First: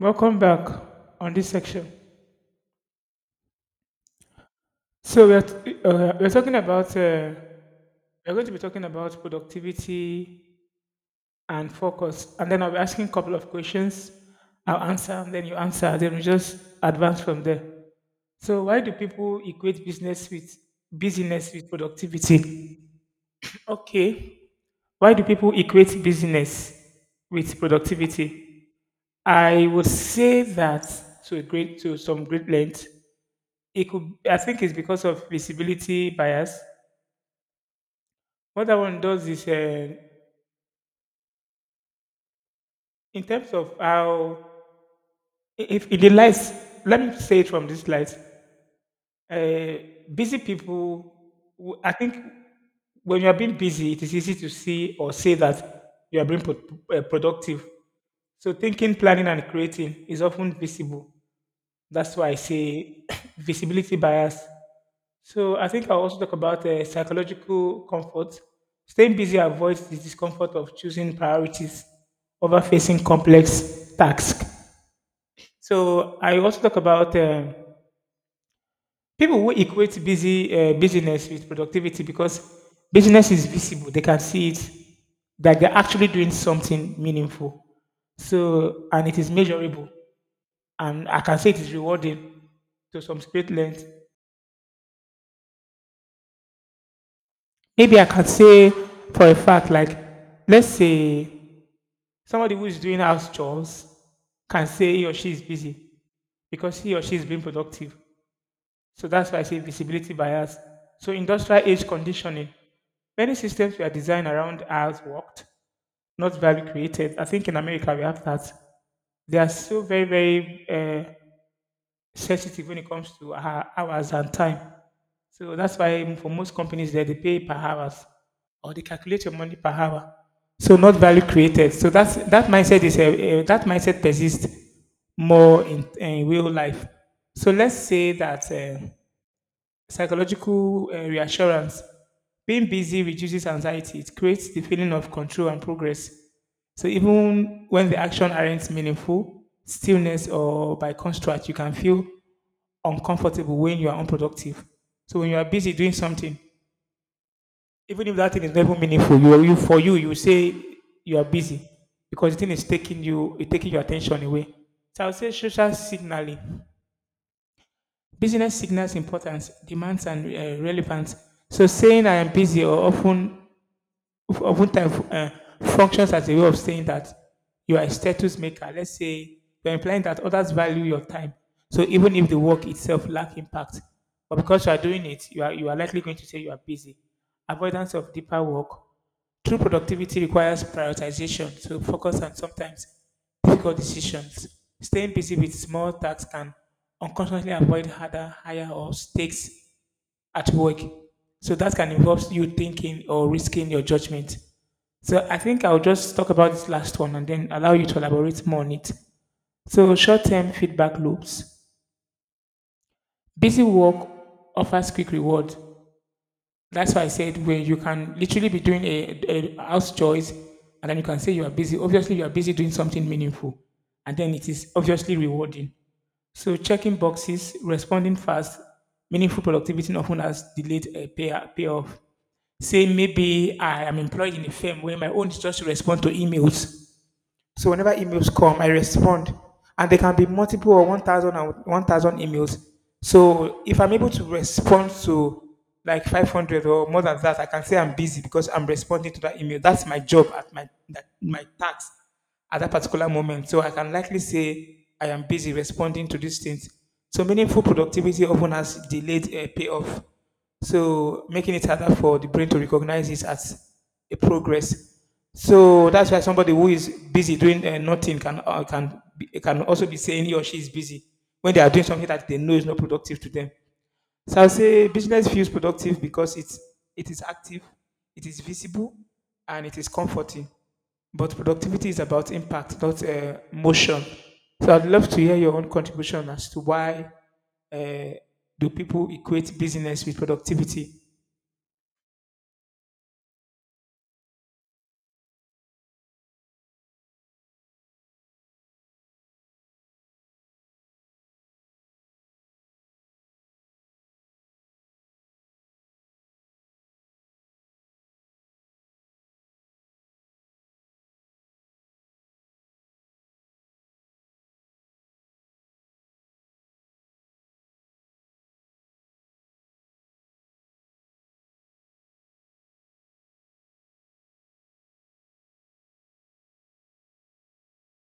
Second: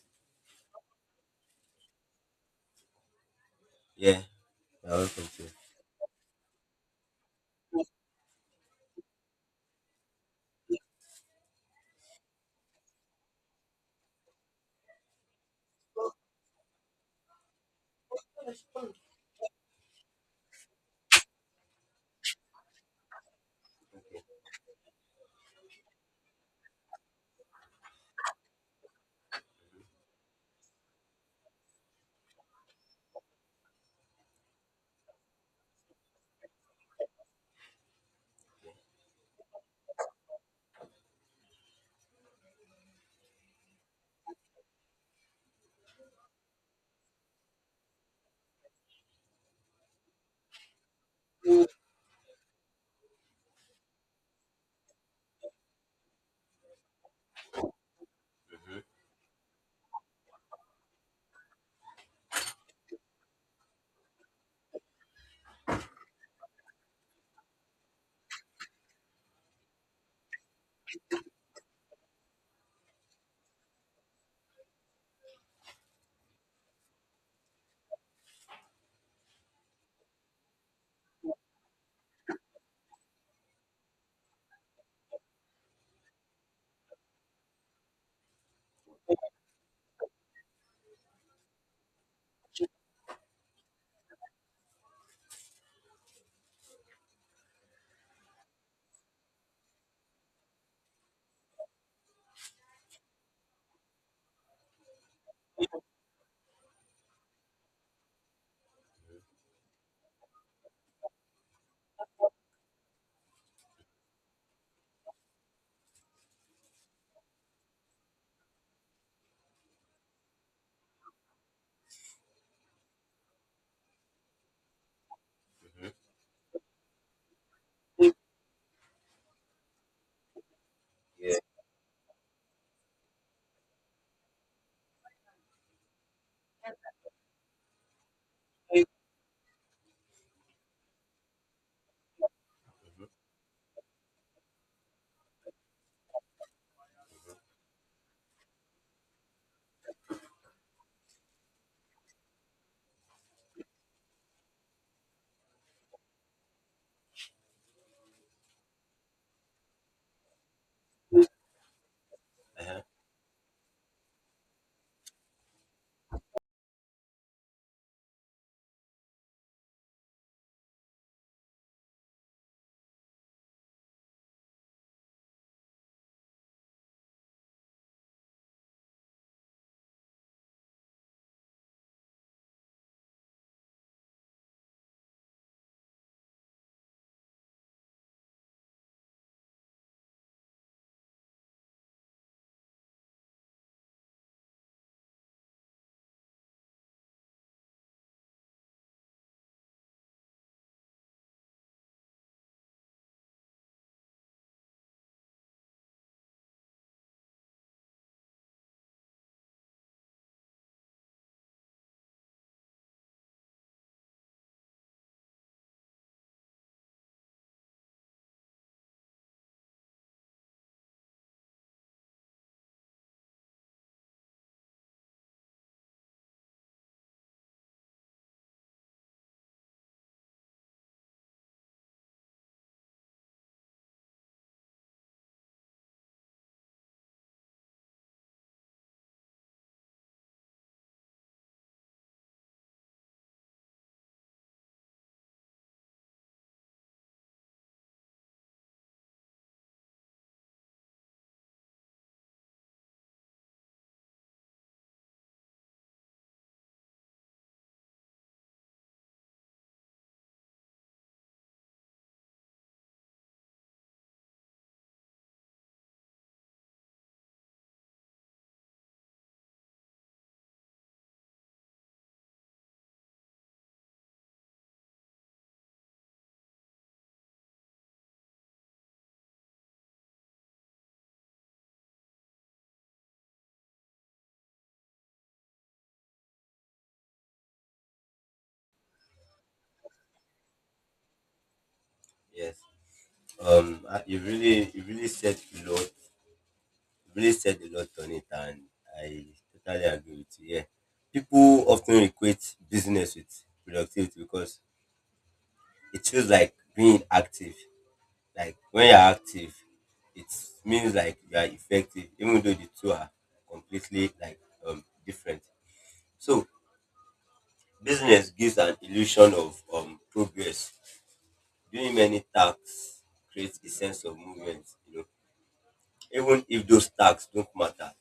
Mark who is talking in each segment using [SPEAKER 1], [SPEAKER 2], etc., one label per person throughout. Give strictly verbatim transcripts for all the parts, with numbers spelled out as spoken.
[SPEAKER 1] Welcome back on this section.
[SPEAKER 2] Yeah, you're welcome
[SPEAKER 1] So we're
[SPEAKER 2] too.
[SPEAKER 1] t- uh, we're talking about uh, we're going to be talking about productivity and focus, and then I'll be asking a couple of questions. I'll answer, and then you answer, then we just advance from there. So why do people equate business with busyness with productivity? Okay, why do people equate business with productivity? I would say that to a great to some great length it could, I think it's because of visibility bias. What that one does is uh, in terms of how i- if in the lights, let me say it from this light. Uh, busy people, w- I think, when you are being busy it is easy to see or say that you are being pro- uh, productive. So thinking, planning and creating is often visible. That's why I say visibility bias. So I think I'll also talk about uh, psychological comfort. Staying busy avoids the discomfort of choosing priorities over facing complex tasks. So I also talk about um people who equate busy uh, business with productivity because business is visible; they can see it that they're actually doing something meaningful. So, and it is measurable, and I can say it is rewarding to some great length. Maybe I can say for a fact, like, let's say somebody who's doing house chores can say he or she is busy because he or she is being productive. So that's why I say visibility bias. So, industrial age conditioning. Many systems were designed around hours worked, not value created. I think in America we have that. They are so very, very uh, sensitive when it comes to uh, hours and time. So that's
[SPEAKER 2] Mm-hmm.
[SPEAKER 1] why for most companies there, they pay per hours or they calculate your money per hour. So, not value
[SPEAKER 2] Yeah.
[SPEAKER 1] created. So that's, that mindset is a, a- that mindset persists more in, in real life. So let's say that uh, psychological uh, reassurance, being busy
[SPEAKER 2] Mm-hmm.
[SPEAKER 1] reduces anxiety. It creates the feeling of control and progress. So even when the action aren't meaningful, stillness or by contrast, you can feel uncomfortable when you are unproductive. So when you are busy doing something, even if that thing is never meaningful, you, you for you, you say you are
[SPEAKER 2] Hmm.
[SPEAKER 1] busy because the thing is
[SPEAKER 2] Uh-huh.
[SPEAKER 1] taking you, it's taking your attention away. So I would say social signaling, business signals importance, demands and uh, relevance. So saying I am busy or often of- oftentimes uh, functions as a way of saying that you are a status maker. Let's say you're implying that others value your time. So even if the work itself lack impact, but because you are doing it, you are you are likely going to say you are busy. Avoidance of deeper work. True productivity requires prioritization, so focus on sometimes difficult decisions. Staying busy with small tasks can unconsciously avoid harder, higher, or stakes at work. So that can involve you thinking or risking your judgment. So I think I'll just talk about this last one and then allow you to elaborate more on it. So, short-term feedback loops. Busy work offers quick reward. That's why I said, where you can literally be doing a, a house chores and then you can say you are busy. Obviously, you are busy doing something meaningful, and then it is obviously rewarding. So checking boxes, responding fast, meaningful productivity often has delayed a pay, payoff. Say maybe I am employed in a firm where my own is just to respond to emails, so whenever emails come, I respond, and there can be multiple or one thousand and one thousand emails. So if I'm able to respond to like five hundred or more than that, I can say I'm busy because I'm responding to that email. That's my job at my that, my task at that particular moment. So I can likely say I am busy responding to these things. So meaningful productivity often has delayed a payoff, so making it harder for the brain to recognize it as a progress. So that's why somebody who is busy doing uh, nothing can uh, can be, can also be saying he or she is busy when they are doing something that they know is not productive to them. So I'll say business feels productive because it's it is active, it is visible, and it is comforting. But productivity is about impact, not uh, motion. So I'd love to hear your own contribution as to why uh, do people equate business with productivity.
[SPEAKER 2] Yes. Um, I- you really, you really said a lot. You really said a lot on it, and I totally agree with you. Yeah, people often equate business with productivity because it feels like being active. Like when you're active, it means like you are effective, even though the two are completely, like um different. So business gives an illusion of um progress. Doing many tasks creates a sense of movement, you know. Even if those tasks don't matter,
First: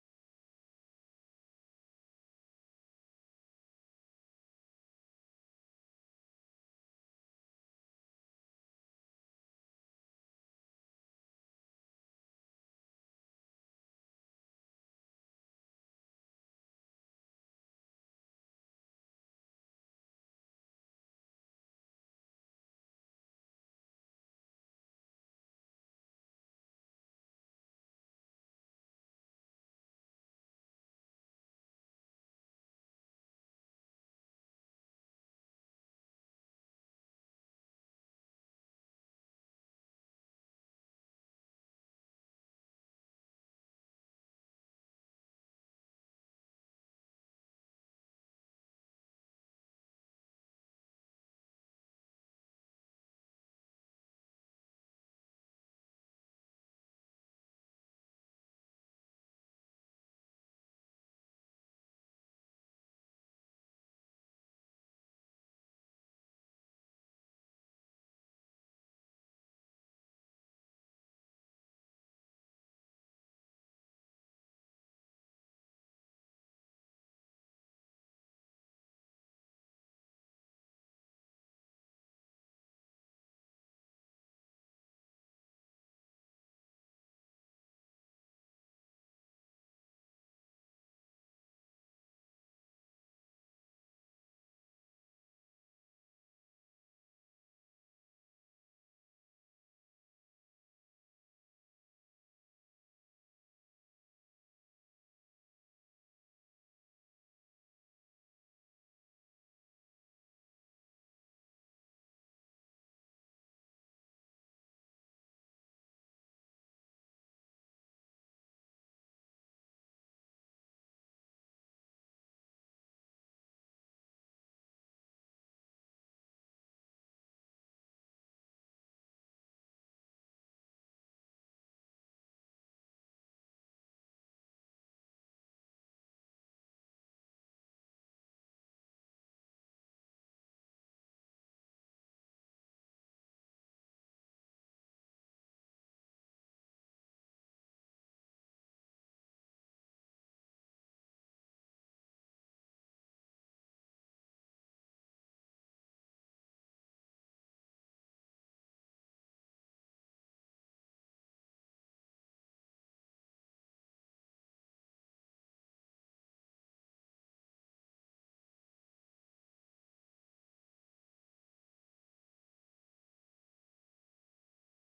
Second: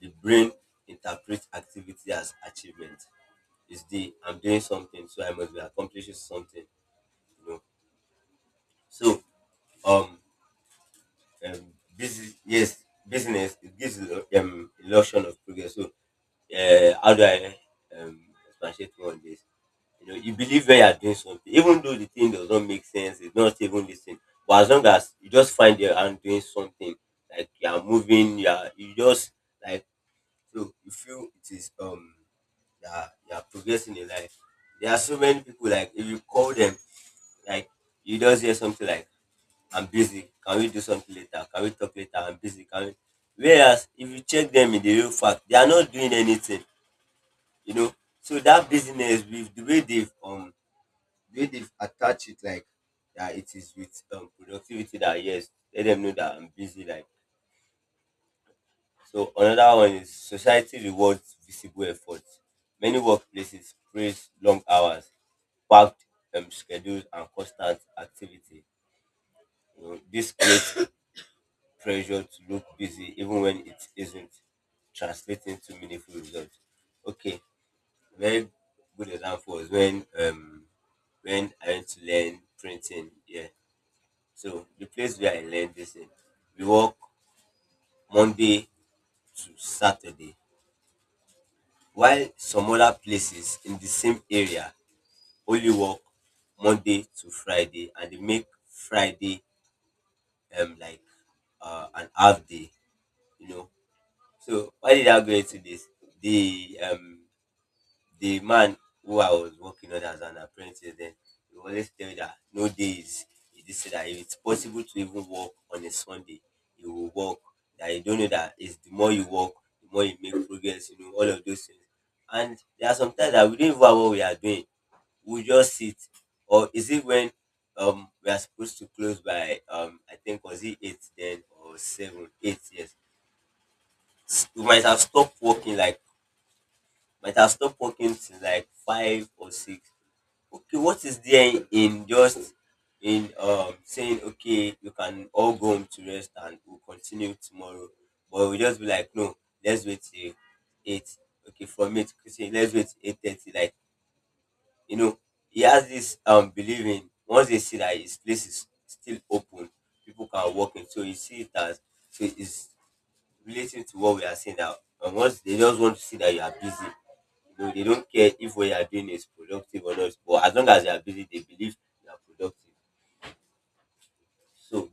[SPEAKER 2] the brain interprets activity as achievement. It's the I'm doing something, so I must be accomplishing something, you know. So um, um busy, yes, business, it gives you um illusion of progress. So uh, how do I um expatiate more on this? You know, you believe when you are doing something, even though the thing does not make sense, it's not even listen. But as long as you just find your hand doing something, like you are moving, you are you just like so you feel it is um you are, you are progressing in life. There are so many people like if you call them, like you just hear something like I'm busy, can we do something later? Can we talk later? I'm busy, can we, whereas if you check them in the real fact, they are not doing anything, you know. So that business with the way they've um the way they've attached it, like that it is with um, productivity, that yes, let them know that I'm busy, like. So another one is society rewards visible efforts. Many workplaces praise long hours, packed um, schedules and constant activity. You know, this creates pressure to look busy even when it isn't translating to meaningful results. Okay, very good example is when um when I went to learn printing, yeah. So the place where I learned this, eh, we work Monday to Saturday, while some other places in the same area only work Monday to Friday, and they make Friday um like uh, an half day, you know. So why did I go into this? The um the man who I was working on as an apprentice then, he always tell me that no days he did say that if it's possible to even work on a Sunday, you will work. That you don't know that it's the more you work, the more you make progress, you know, all of those things. And there are sometimes that we don't even know what we are doing. We just sit. Or is it when um we are supposed to close by um I think was it eight then or seven, eight years. We might have stopped working like might have stopped working since like five or six. Okay, what is there in just in um saying okay, you can all go home to rest and we'll continue tomorrow, but we just be like no, let's wait till eight. Okay, from eight, okay, say let's wait eight thirty. Like you know, he has this um belief in once they see that his place is still open, people can walk in. So he see it as, so it's relating to what we are saying now. And once they just want to see that you are busy, you know, they don't care if what you are doing is productive or not. But as long as you are busy, they believe you are productive. So,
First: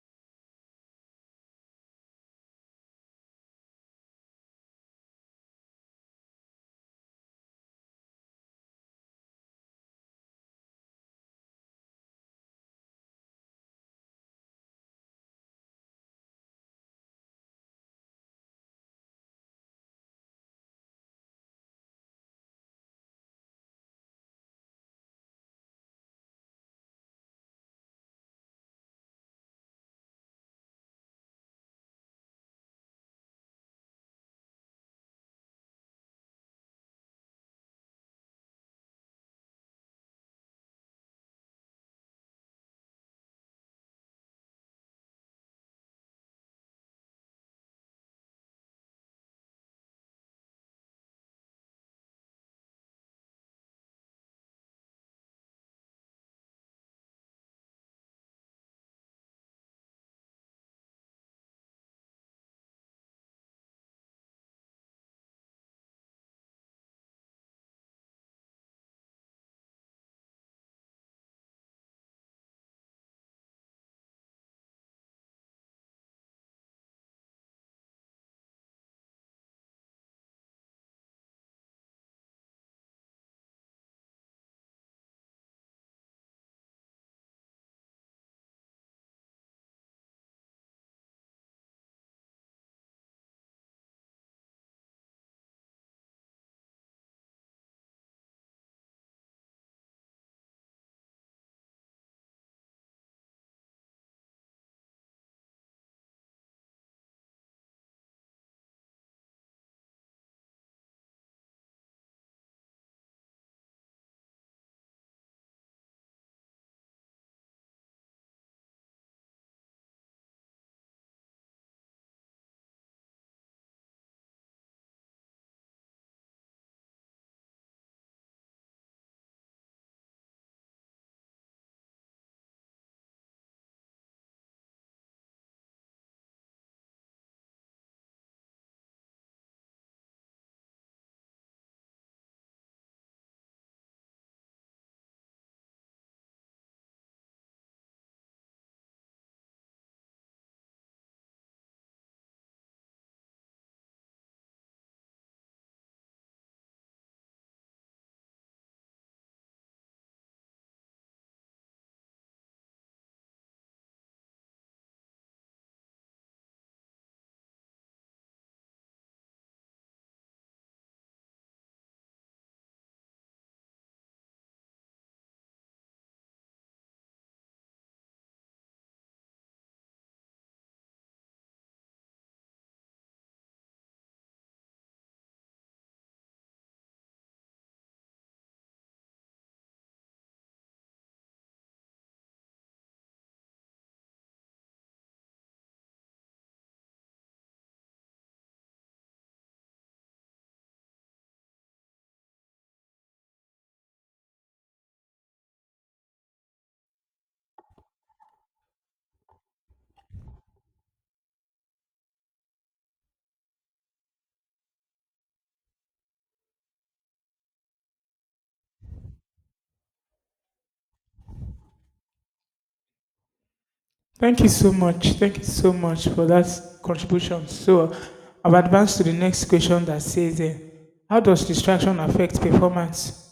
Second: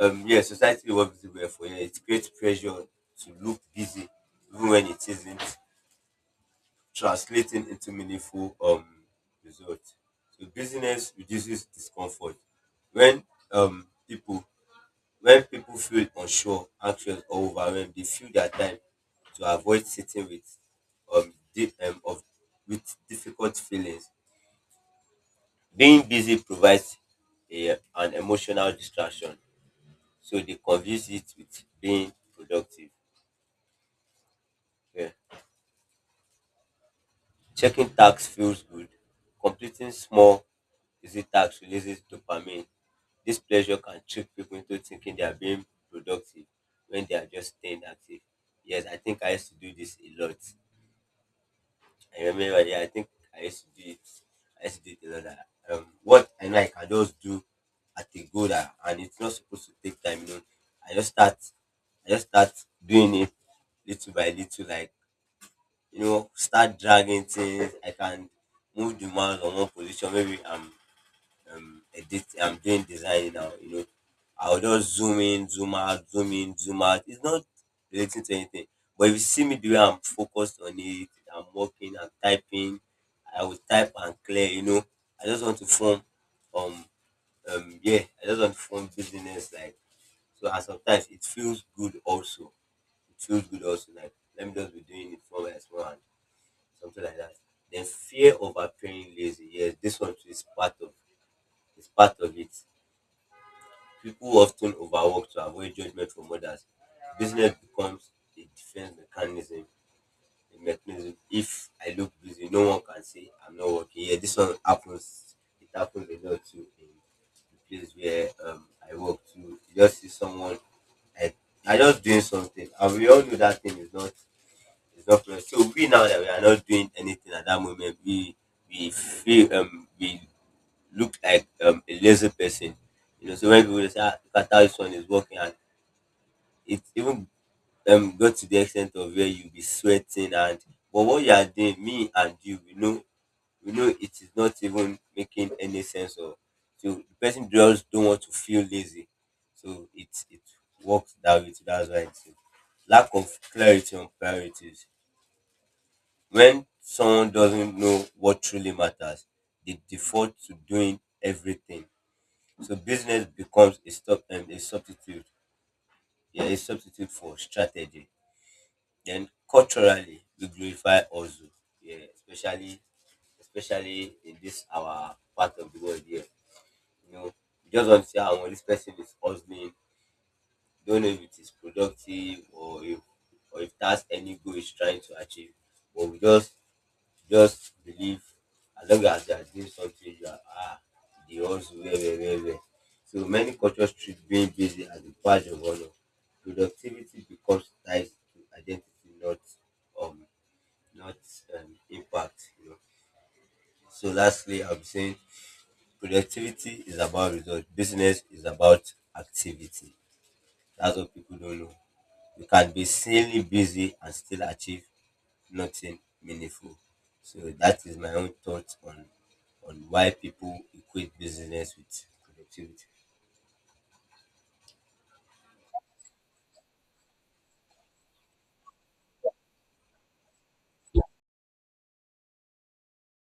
[SPEAKER 2] um, yeah, society works everywhere for you. It creates pressure to look busy, even when it isn't, translating into meaningful um results. So busyness reduces discomfort when um people when people feel unsure, anxious, or overwhelmed, they feel their time to avoid sitting with um, di- um of with difficult feelings. Being busy provides a, an emotional distraction, so they confuse it with being productive. Yeah. Checking tasks feels good. Completing small, easy tasks releases dopamine. This pleasure can trick people into thinking they are being productive when they are just staying active. Yes, I think I used to do this a lot. I remember, yeah, I think I used to do it. I used to do it a lot. That, Um, what I know I can just do at a go that, and it's not supposed to take time. You know, I just start, I just start doing it little by little. Like you know, start dragging things. I can move the mouse on one position. Maybe I'm um, edit, I'm doing design now. You know, I'll just zoom in, zoom out, zoom in, zoom out. It's not relating to anything. But if you see me the way I'm focused on it, I'm working, I'm typing, I will type and clear, you know. I just want to form um um yeah, I just want to form business, like. So, and sometimes it feels good also. It feels good also, like let me just be doing it from my small hand, something like that. Then fear of appearing lazy, yes, this one too is part of it's part of it. People often overwork to avoid judgment from others. Business becomes a defense mechanism. A mechanism. If I look busy, no one can say I'm not working. Yeah, this one happens. It happens a lot too in the place where um, I work to. You just see someone I I just doing something, and we all know that thing is not, is not present. So we now that we are not doing anything at that moment, we we feel um we look like um, a lazy person. You know, so when people say, ah, look at how this one is working, and it even um got to the extent of where you be sweating and but what you are doing, me and you, we know we know it is not even making any sense or so the person just don't want to feel lazy. So it it works that way too. That's why it's lack of clarity on priorities. When someone doesn't know what truly matters, they default to doing everything. So business becomes a stop and a substitute, yeah, a substitute for strategy. Then culturally, we glorify also, yeah, especially especially in this our part of the world here. You know, you just want to see how this person is hustling. Don't know if it is productive or if or if that's any goal he's trying to achieve. But we just Just believe, as long as they are doing something, you are ah, they also well, well, well, well. So many cultures treat being busy as a badge of honor. Productivity becomes tied to identity, not um, not um, impact. You know. So lastly, I'm saying productivity is about results. Business is about activity. That's what people don't know. You can be insanely busy and still achieve nothing meaningful. So that is my own thoughts on on why people equate business with productivity.
[SPEAKER 1] Thank you so much. Thank you so much for that contribution. So I've advanced to the next question that says, uh, how does distraction affect performance?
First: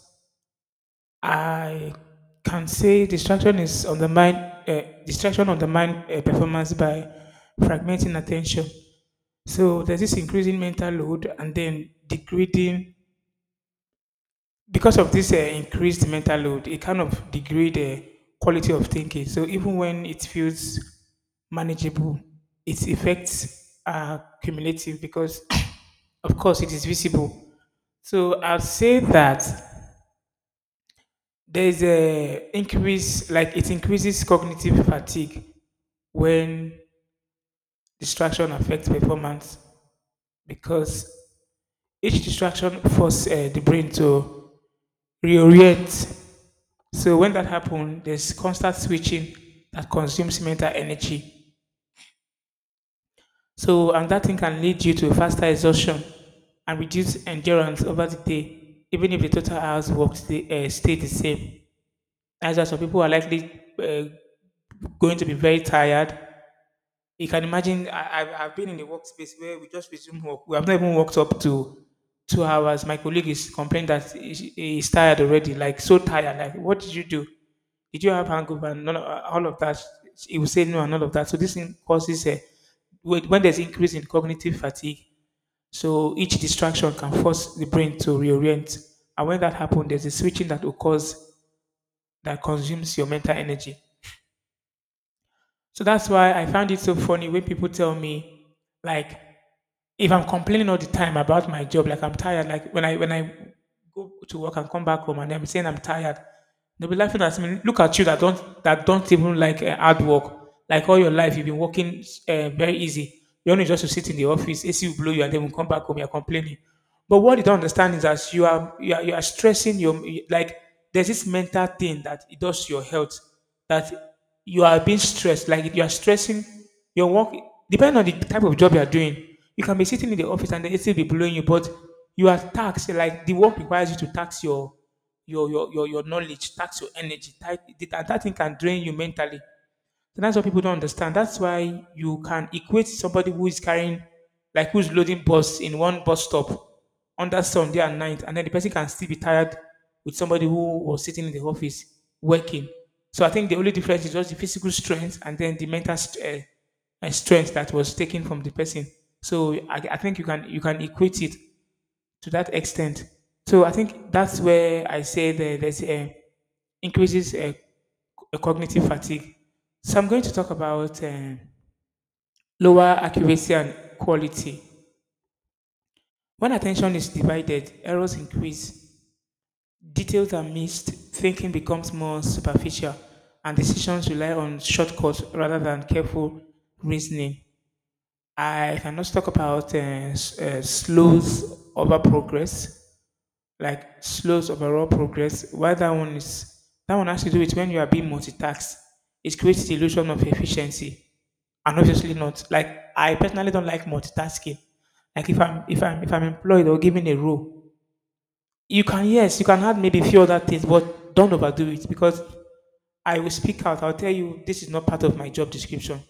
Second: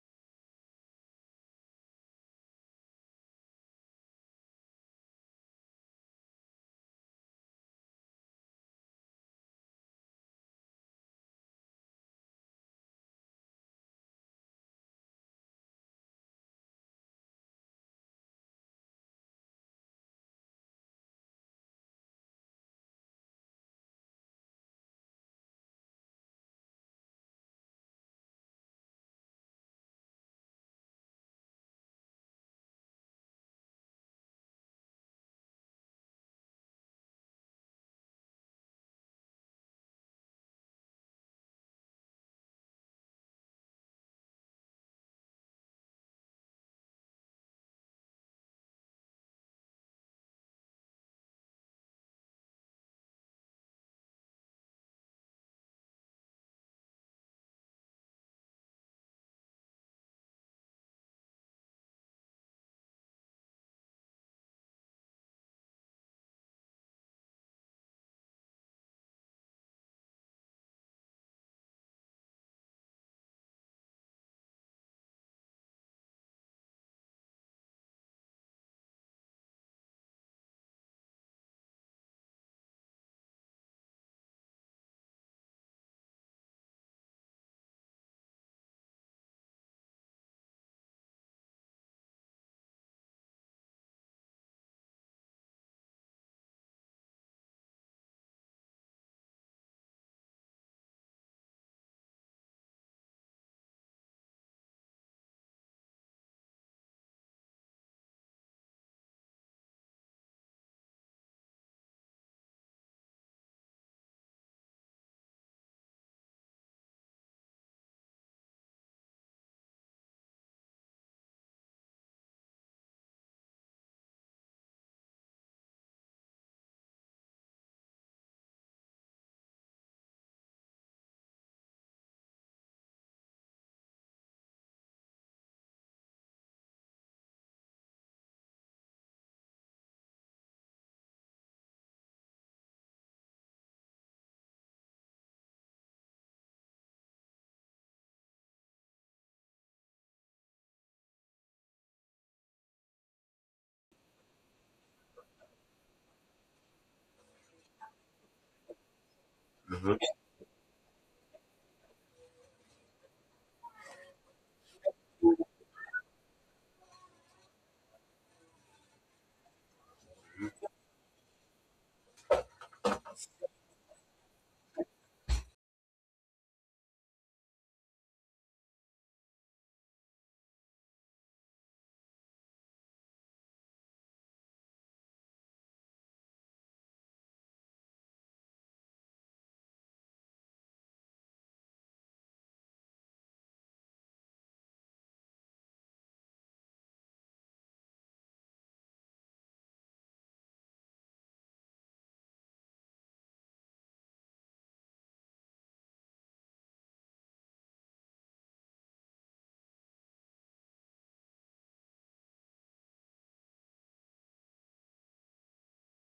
[SPEAKER 1] I can say distraction is on the mind, uh, distraction on the mind uh, performance by fragmenting attention. So there's this increasing mental load and then degrading. Because of this uh, increased mental load, it kind of degrade the quality of thinking. So even when it feels manageable, its effects are cumulative because, of course, it is visible. So I'll say that there's a increase like it increases cognitive fatigue when distraction affects performance, because each distraction forces uh, the brain to reorient. So when that happens, there's constant switching that consumes mental energy, so and that thing can lead you to faster exhaustion and reduce endurance over the day, even if the total hours worked stay, uh, stay the same. As well, some people are likely uh, going to be very tired. You can imagine, I, I've, I've been in a workspace where we just resume work. We have not even worked up to two hours. My colleague is complaining that he- he's tired already, like so tired. Like, what did you do? Did you have hangover and none of, all of that? He will say no and all of that. So this thing causes a, when when there's increase in cognitive fatigue, so each distraction can force the brain to reorient. And when that happens, there's a switching that occurs that consumes your mental energy. So that's why I found it so funny when people tell me, like, if I'm complaining all the time about my job, like I'm tired, like when I when I go to work and come back home and I'm saying I'm tired, they'll be laughing at me. Look at you that don't that don't even like uh, hard work. Like all your life, you've been working uh, very easy. You only just to sit in the office, A C will blow you, and then when you come back home, you're complaining. But what you don't understand is that you are you are, you are stressing your, like, there's this mental thing that it does to your health, that you are being stressed, like you are stressing your work. Depending on the type of job you are doing, you can be sitting in the office and the A C will be blowing you, but you are taxed. Like the work requires you to tax your your your your, your knowledge, tax your energy, tax, and that thing can drain you mentally. So that's what people don't understand. That's why you can equate somebody who is carrying, like who's loading bus in one bus stop on that Sunday and night, and then the person can still be tired with somebody who was sitting in the office working. So I think the only difference is just the physical strength and then the mental st- uh, uh, strength that was taken from the person. So I, I think you can, you can equate it to that extent. So I think that's where I say that there's uh, increases uh, c- eh, cognitive fatigue. So I'm going to talk about uh, lower accuracy and quality. When attention is divided, errors increase, details are missed, thinking becomes more superficial, and decisions rely on shortcuts rather than careful reasoning. I can also talk about uh, s- uh, slows over progress, like slows overall progress. While that one is, that one has to do with when you are being multitasked, it creates the illusion of efficiency. And obviously not. Like I personally don't like multitasking. Like if I'm if I'm if I'm employed or given a role, you can, yes, you can add maybe a few other things, but don't overdo it, because I will speak out. I'll tell you this is not part of my job description.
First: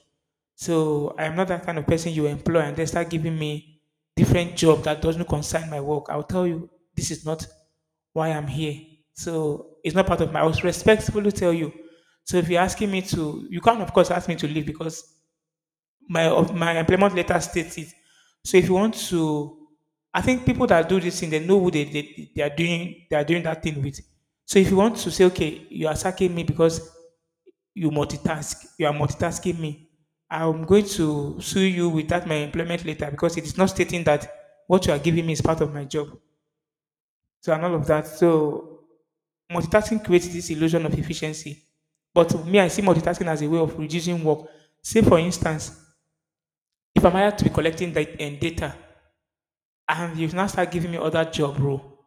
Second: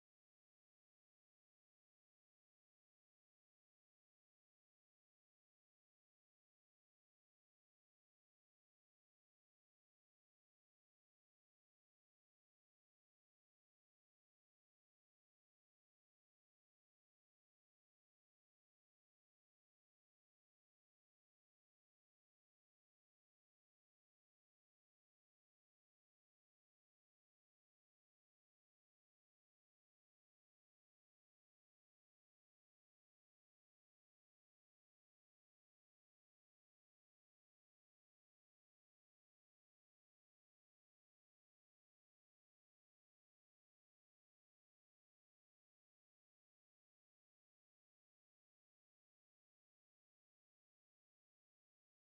[SPEAKER 1] So I am not that kind of person you employ and they start giving me different job that doesn't concern my work. I'll tell you this is not why I'm here. So it's not part of my. I was respectfully tell you. So if you're asking me to, you can't of course ask me to leave because my of my employment letter states it. So if you want to, I think people that do this thing they know who they, they they are doing they are doing that thing with. So if you want to say okay, you are sacking me because you multitask. You are multitasking me. I'm going to sue you without my employment later because it is not stating that what you are giving me is part of my job. So and all of that. So multitasking creates this illusion of efficiency. But me, I see multitasking as a way of reducing work. Say for instance, if I'm hired to be collecting dat- eh, data and you now start giving me other job role,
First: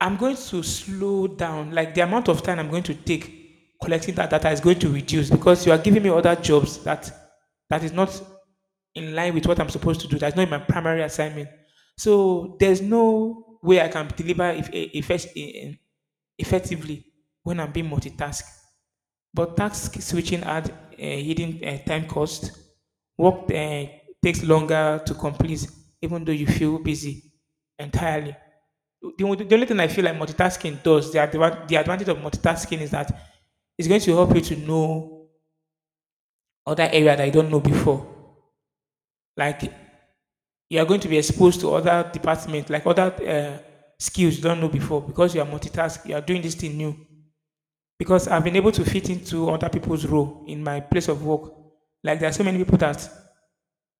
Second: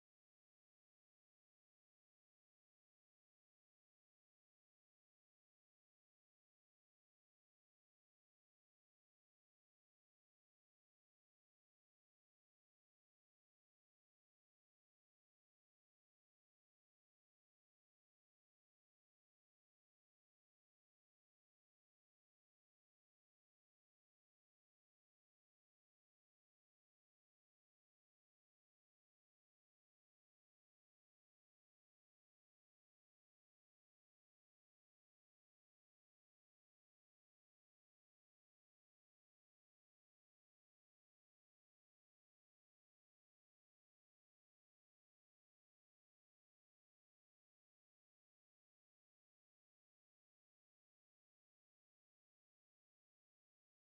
[SPEAKER 1] I'm going to slow down. Like the amount of time I'm going to take collecting that data is going to reduce because you are giving me other jobs that that is not in line with what I'm supposed to do. That's not in my primary assignment. So there's no way I can deliver if, if, effectively when I'm being multitasked. But task switching had a hidden uh, time cost. Work uh, takes longer to complete, even though you feel busy entirely. The, only- the only thing I feel like multitasking does, the, adva- the advantage of multitasking is that it's going to help you to know other area that you don't know before. Like you are going to be exposed to other departments, like other uh, skills you don't know before because you are multitask. You are doing this thing new. Because I've been able to fit into other people's role in my place of work. Like there are so many people that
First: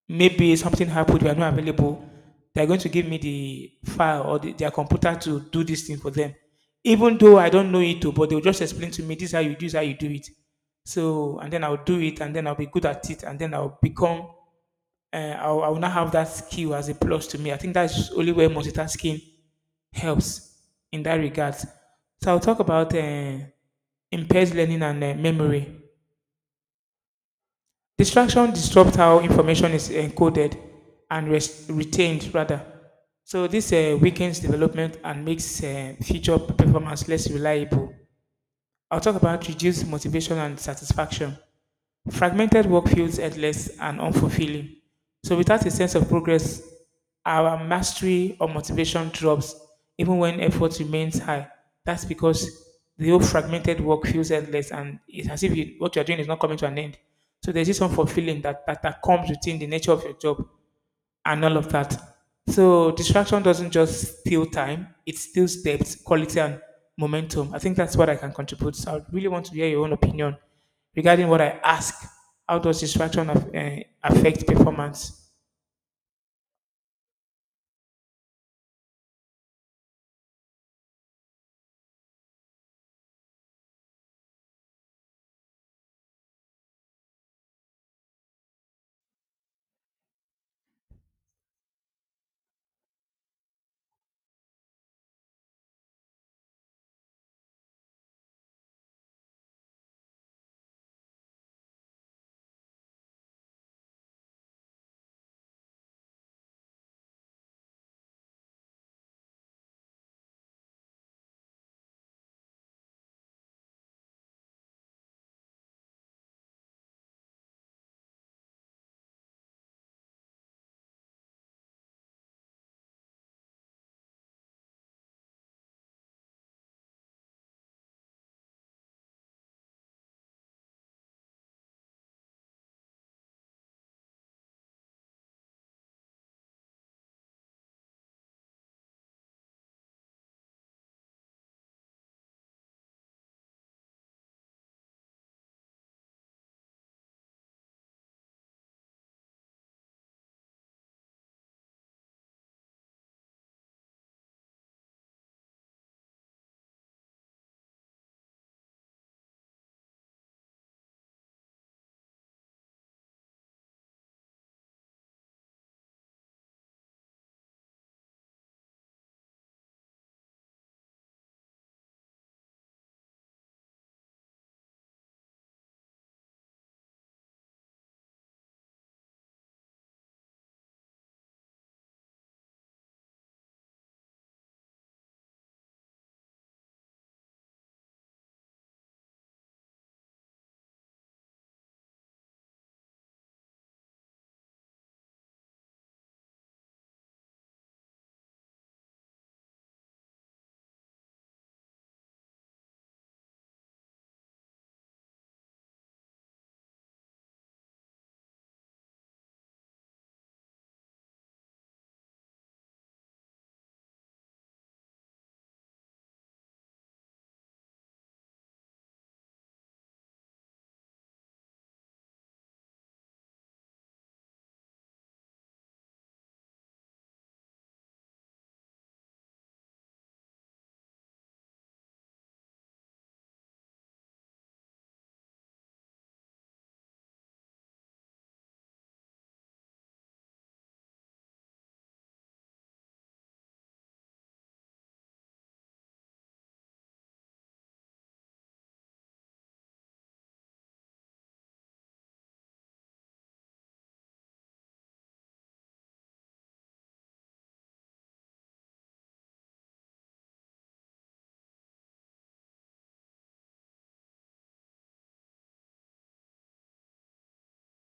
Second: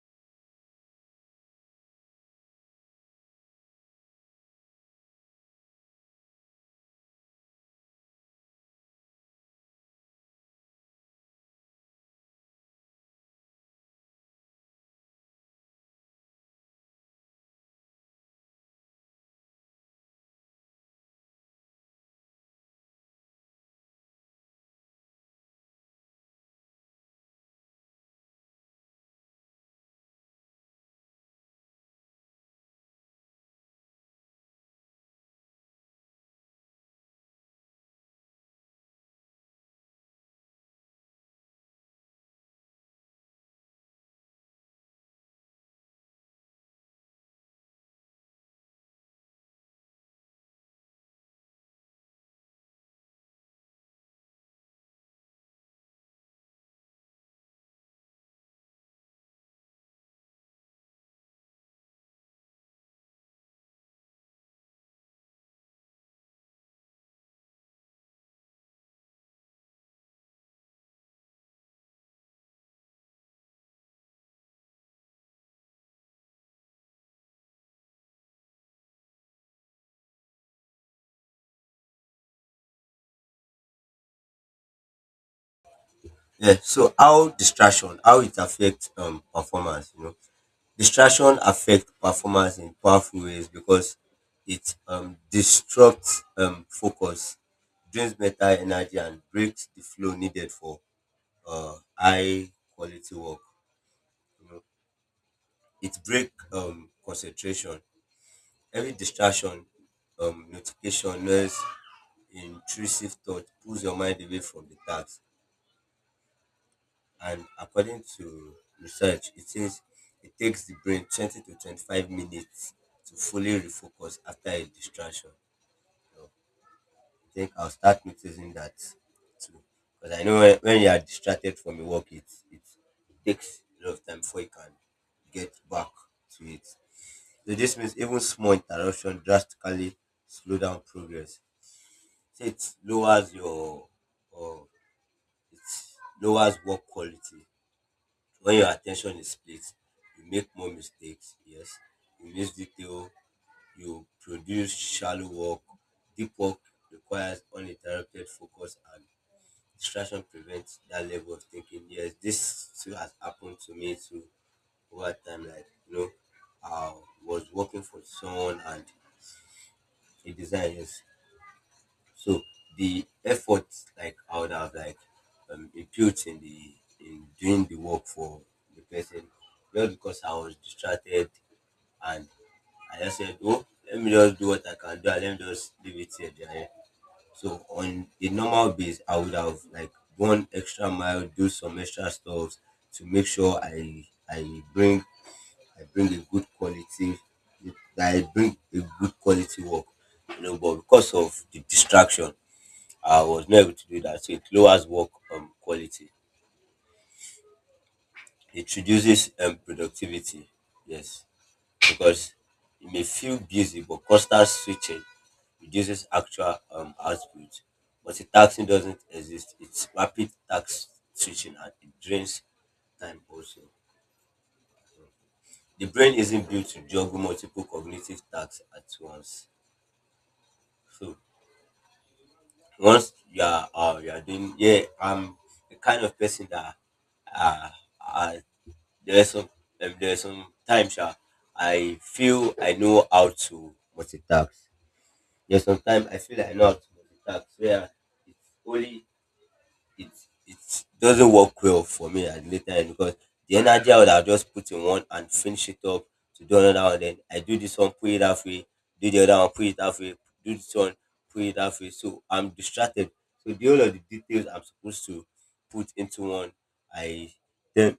[SPEAKER 1] maybe something happened, we are not available. They're going to give me the file or the, their computer to do this thing for them. Even though I don't know it, too, but they'll just explain to me, this is how you do, this is how you do it. So, and then I'll do it, and then I'll be good at it, and then I'll become, uh, I'll, I'll now have that skill as a plus to me. I think that's only where multitasking helps in that regard. So I'll talk about uh, impaired learning and uh, memory. Distraction disrupts how information is encoded and res- retained rather. So this uh, weakens development and makes uh, future performance less reliable. I'll talk about reduced motivation and satisfaction. Fragmented work feels endless and unfulfilling. So, without a sense of progress, our mastery or motivation drops, even when effort remains high. That's because the whole fragmented work feels endless and it's as if you, what you're doing is not coming to an end. So, there's this unfulfilling that, that, that comes within the nature of your job and all of that. So distraction doesn't just steal time; it steals depth, quality, and momentum. I think that's what I can contribute. So I really want to hear your own opinion regarding what I ask. How does distraction af- eh, affect performance?
[SPEAKER 2] Yeah. So how distraction, how it affects um performance, you know. Distraction affect performance in powerful ways because it um disrupts um focus, drains mental energy and breaks the flow needed for uh high quality work. You know, it breaks um concentration. Every distraction, um, notification, noise, intrusive thought pulls your mind away from the task. And according to research, it says it takes the brain twenty to twenty-five minutes to fully refocus after a distraction. So I think I'll start noticing that too. Because I know when, when you are distracted from your work, it, it takes a lot of time before you can get back to it. So this means even small interruption drastically slow down progress. So it lowers your or it lowers work quality. When your attention is split, you make more mistakes, yes, you miss detail, you produce shallow work. Deep work requires uninterrupted focus and distraction prevents that level of thinking. Yes, this too has happened to me too over time. Like, you know, I was working for someone and a design, yes. So the effort, like I would have like um, input in the in doing the work for the person, not because I was distracted and I just said, oh, let me just do what I can do and let me just leave it here. There." So on a normal base, I would have like gone extra mile, do some extra stuff to make sure I I bring I bring a good quality, that I bring a good quality work, you know. But because of the distraction, I was not able to do that. So it lowers work um, quality. It reduces um, productivity. Yes, because you may feel busy, but constant switching reduces actual um, output. Multitasking doesn't exist. It's rapid task switching and it drains time also. The brain isn't built to juggle multiple cognitive tasks at once. So once you are uh, you are doing yeah, I'm the kind of person that uh, I There's some um, there's some times sha, I feel I know how to multitask. There's sometimes I feel I know how to multitask where it's only it it doesn't work well for me at the time, because the energy I would have just put in one and finish it up, to do another one, then I do this one, put it halfway, do the other one, put it halfway, do this one, put it halfway. So I'm distracted. So the whole of the details I'm supposed to put into one, I then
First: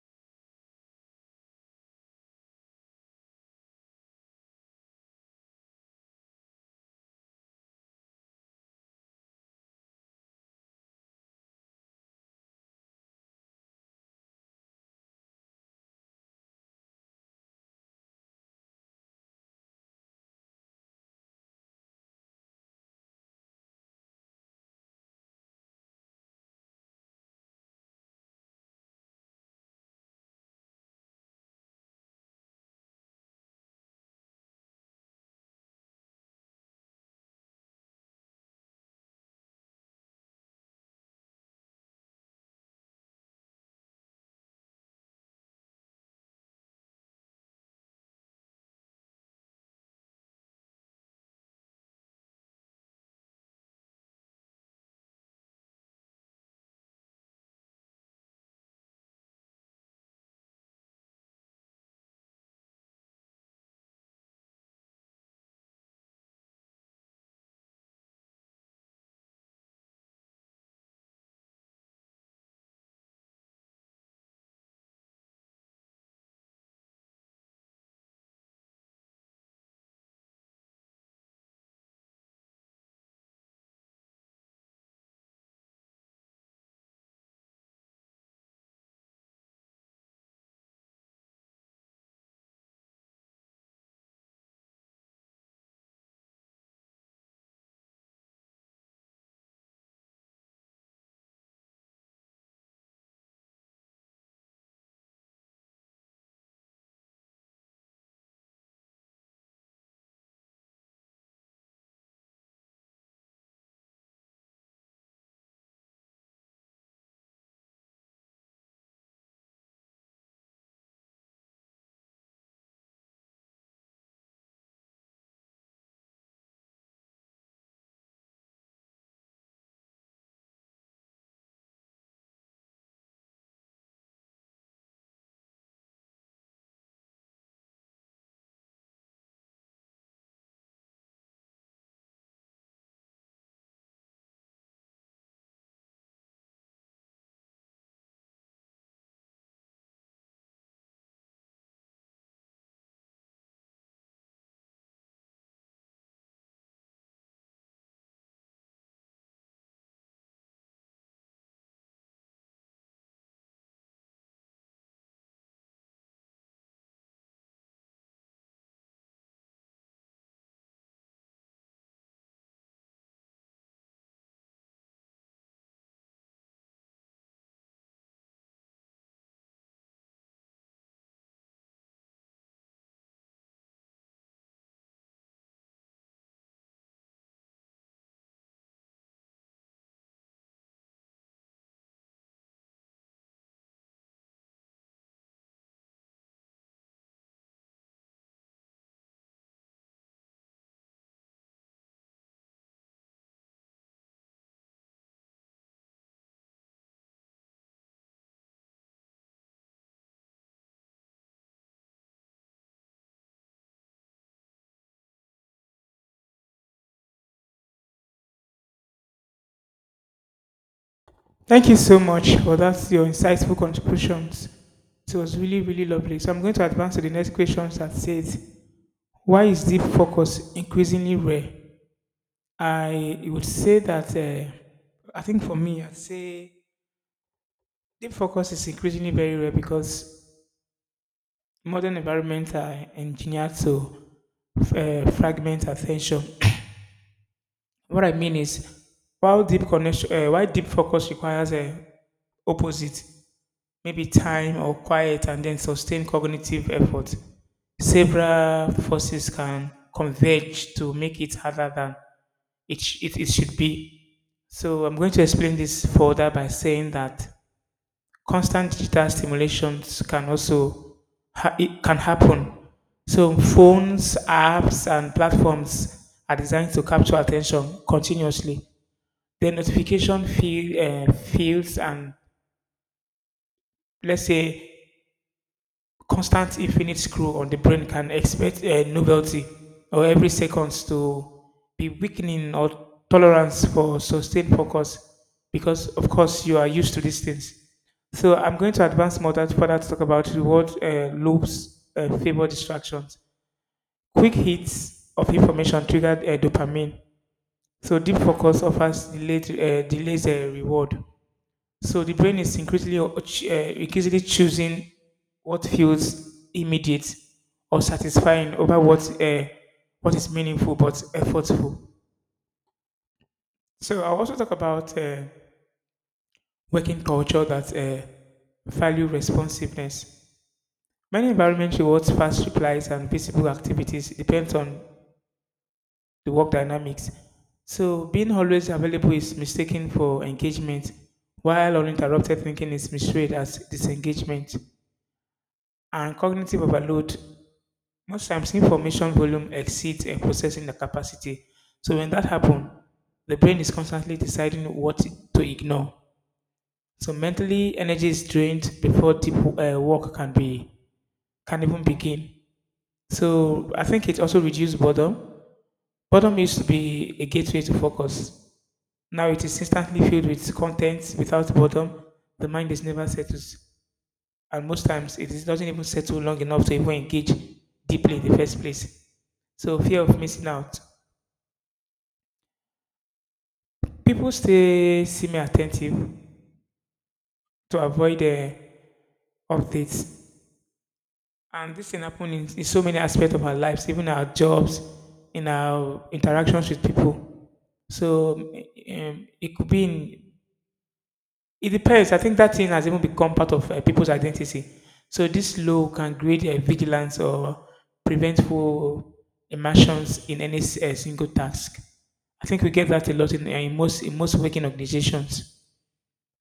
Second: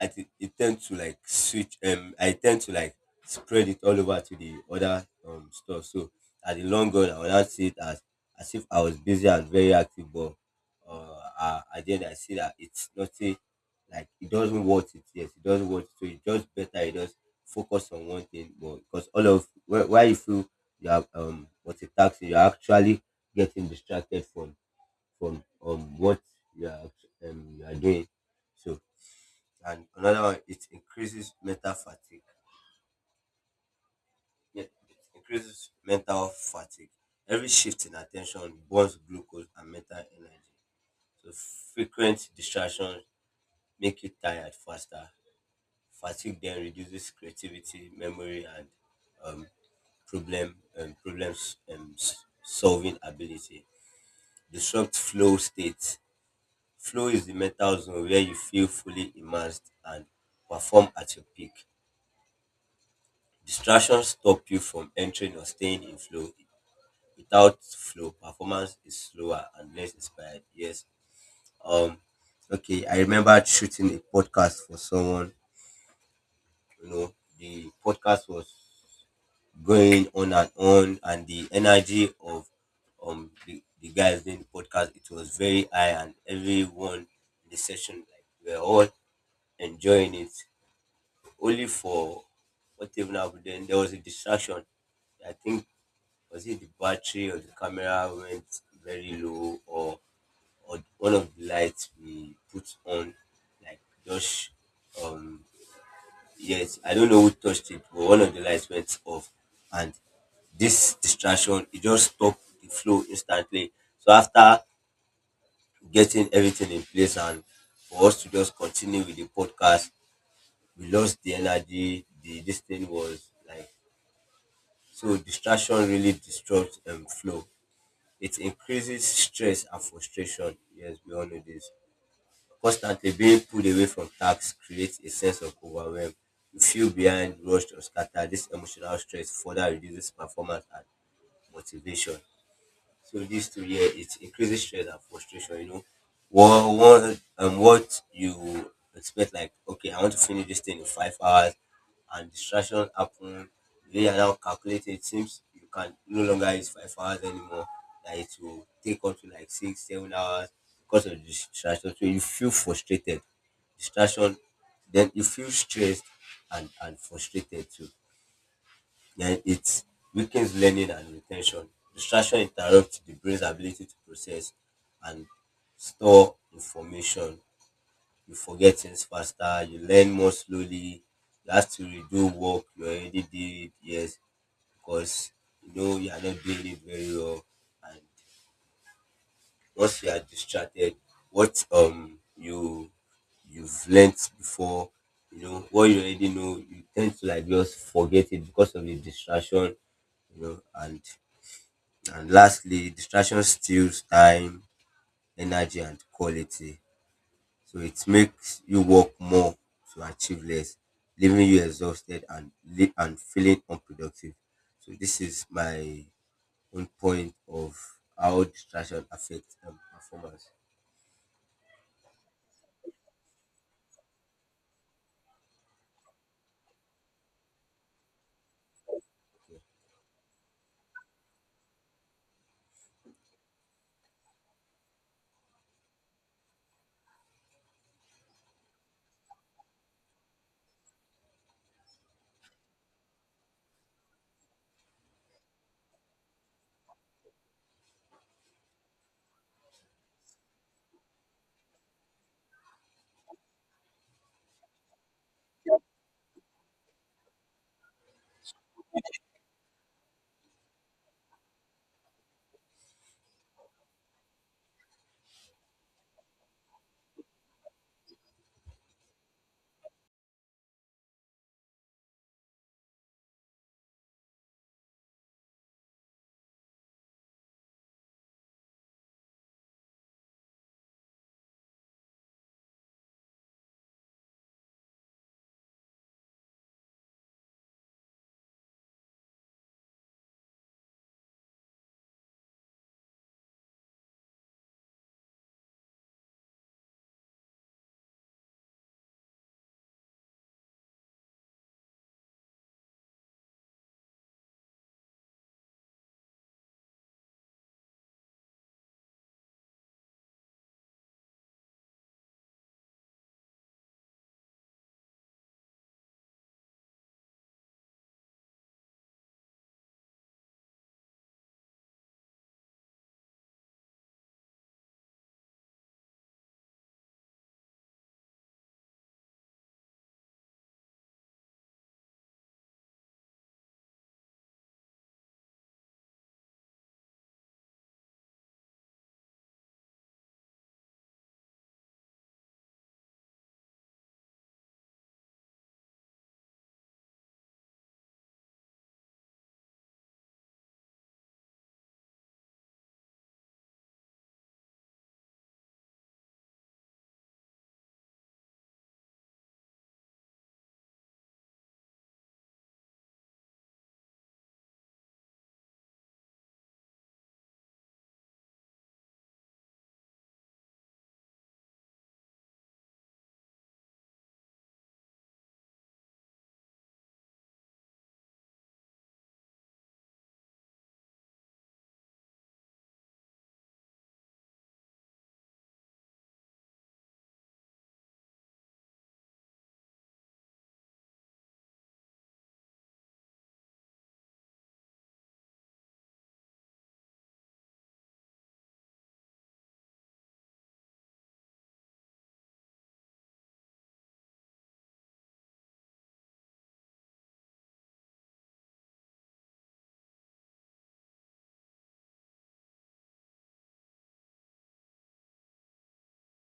[SPEAKER 2] I think it tends to like switch. Um, I tend to like spread it all over to the other um stuff. So at the long run, I will not see it as as if I was busy and very active, but uh, I, at the end, I see that it's not a, like it doesn't want it. Yes, it doesn't want it. So it's just better. It just focus on one thing more, because all of why why you feel you have um multitasking, you're actually getting distracted from from um what you are act- um you are doing. So and another one, it increases mental fatigue. Yeah, it increases mental fatigue. Every shift in attention burns glucose and mental energy, so frequent distractions make you tired faster. Fatigue then reduces creativity, memory, and um, problem um, problems um, s- solving ability. Disrupt flow state. Flow is the mental zone where you feel fully immersed and perform at your peak. Distractions stop you from entering or staying in flow. Without flow, performance is slower and less inspired. Yes. Um. Okay. I remember shooting a podcast for someone. You know, the podcast was going on and on, and the energy of um the, the guys doing the podcast, it was very high, and everyone in the session, like, we were all enjoying it. Only for, what even happened then, there was a distraction. I think, was it the battery on the camera went very low, or or one of the lights we put on, like, just, um yes, I don't know who touched it, but one of the lights went off. And this distraction, it just stopped the flow instantly. So after getting everything in place and for us to just continue with the podcast, we lost the energy. The this thing was like, so distraction really disrupts um flow. It increases stress and frustration. Yes, we all know this. Constantly being pulled away from tasks creates a sense of overwhelm. You feel behind, rushed, or scattered. This emotional stress further reduces performance and motivation. So these two, yeah, it increases stress and frustration. You know, what what um what you expect? Like, okay, I want to finish this thing in five hours, and distraction happen. Then you are now calculating. It seems you can no longer use five hours anymore. That it will take up to like six, seven hours because of distraction. So you feel frustrated, distraction. Then you feel stressed and and frustrated too. Then it weakens learning and retention. Distraction interrupts the brain's ability to process and store information. You forget things faster, you learn more slowly, you have to redo work you already did, yes, because you know you are not doing it very well. And once you are distracted, what um you you've learnt before, you know, what you already know, you tend to like just forget it, because of the distraction, you know, and and lastly, distraction steals time, energy, and quality. So it makes you work more to achieve less, leaving you exhausted and li- and feeling unproductive. So this is my own point of how distraction affects um, performance.
[SPEAKER 1] Thank you so much for that your insightful contributions. It was really really lovely. So I'm going to advance to the next question that says, "Why is deep focus increasingly rare?" I would say that uh, I think for me, I'd say Deep focus is increasingly very rare because modern environments are engineered to uh, fragment attention. What I mean is, while deep connection, uh, while deep focus requires a opposite, maybe time or quiet, and then sustained cognitive effort, several forces can converge to make it harder than it, sh- it, it should be. So I'm going to explain this further by saying that constant digital stimulations can also ha- it can happen. So phones, apps, and platforms are designed to capture attention continuously. The notification feel, uh, fields and let's say constant infinite screw on the brain can expect a novelty or every seconds to be weakening or tolerance for sustained focus because of course you are used to these things. So I'm going to advance more that further to talk about reward uh, loops uh, favor distractions. Quick hits of information triggered uh, dopamine. So deep focus offers delayed, uh, delays a reward. So the brain is increasingly, uh, ch- uh, increasingly choosing what feels immediate or satisfying over what uh, what is meaningful but effortful. So I'll also talk about uh, working culture that uh, value responsiveness. Many environments rewards fast replies and visible activities depends on the work dynamics. So being always available is mistaken for engagement, while uninterrupted thinking is misread as disengagement. And cognitive overload. Most times, information volume exceeds a processing the capacity. So when that happens, the brain is constantly deciding what to ignore. So mentally, energy is drained before deep uh, work can be can even begin. So I think it also reduces boredom. Boredom used to be a gateway to focus. Now it is instantly filled with content. Without boredom, the mind is never settles, and most times it is- doesn't even settle long enough to even engage deeply in the first place. So fear of missing out. People stay semi attentive to avoid the updates. And this can happen in, in so many aspects of our lives, even our jobs, in our interactions with people. So um, it could be in, it depends. I think that thing has even become part of uh, people's identity. So this law can create a vigilance or preventful immersions in any s- uh, single task. I think we get that a lot in, uh, in most in most working organizations.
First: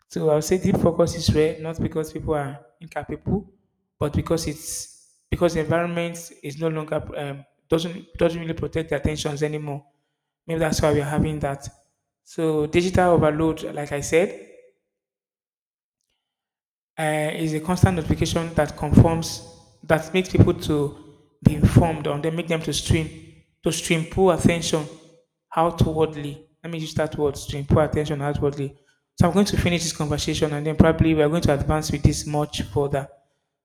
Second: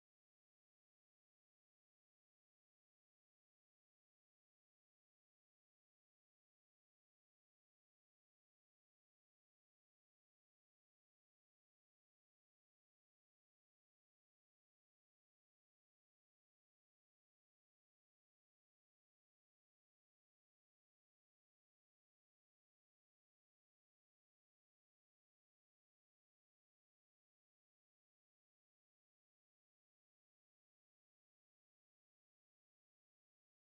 [SPEAKER 1] So I'll say deep focus is rare, not because people are incapable, but because it's because the environment is no longer um, doesn't doesn't really protect their attentions anymore. Maybe that's why we're having that. So digital overload, like I said, uh, is a constant notification that conforms that makes people to be informed on them, make them to stream to stream poor attention outwardly. Let me use that word stream poor attention outwardly. So I'm going to finish this conversation and then probably we are going to advance with this much further.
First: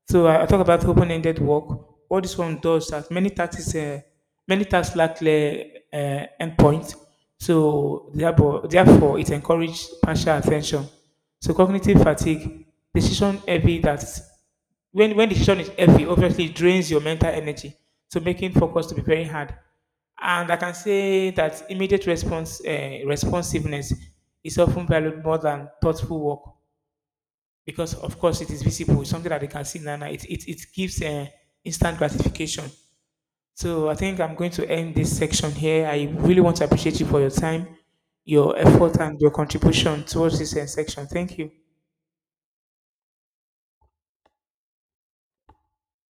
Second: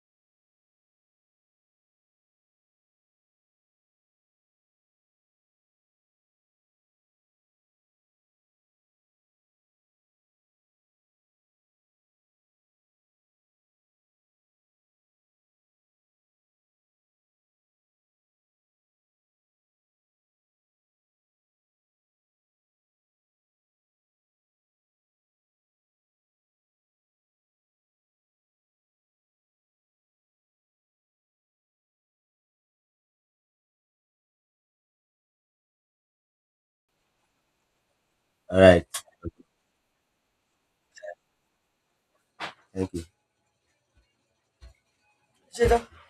[SPEAKER 1] So I, I talk about open-ended work. What this one does that many tasks, uh, many tasks lack clear uh, endpoint. So therefore, therefore, it encourages partial attention. So cognitive fatigue, decision heavy that when when decision is heavy, obviously it drains your mental energy. So making focus to be very hard. And I can say that immediate response uh, responsiveness is often valued more than thoughtful work because, of course, it is visible. It's something that they can see now. now. It, it, it gives uh, instant gratification. So I think I'm going to end this section here. I really want to appreciate you for your time, your
[SPEAKER 2] All right,
[SPEAKER 1] effort, and your contribution towards this uh, section. Thank you.
[SPEAKER 2] thank you.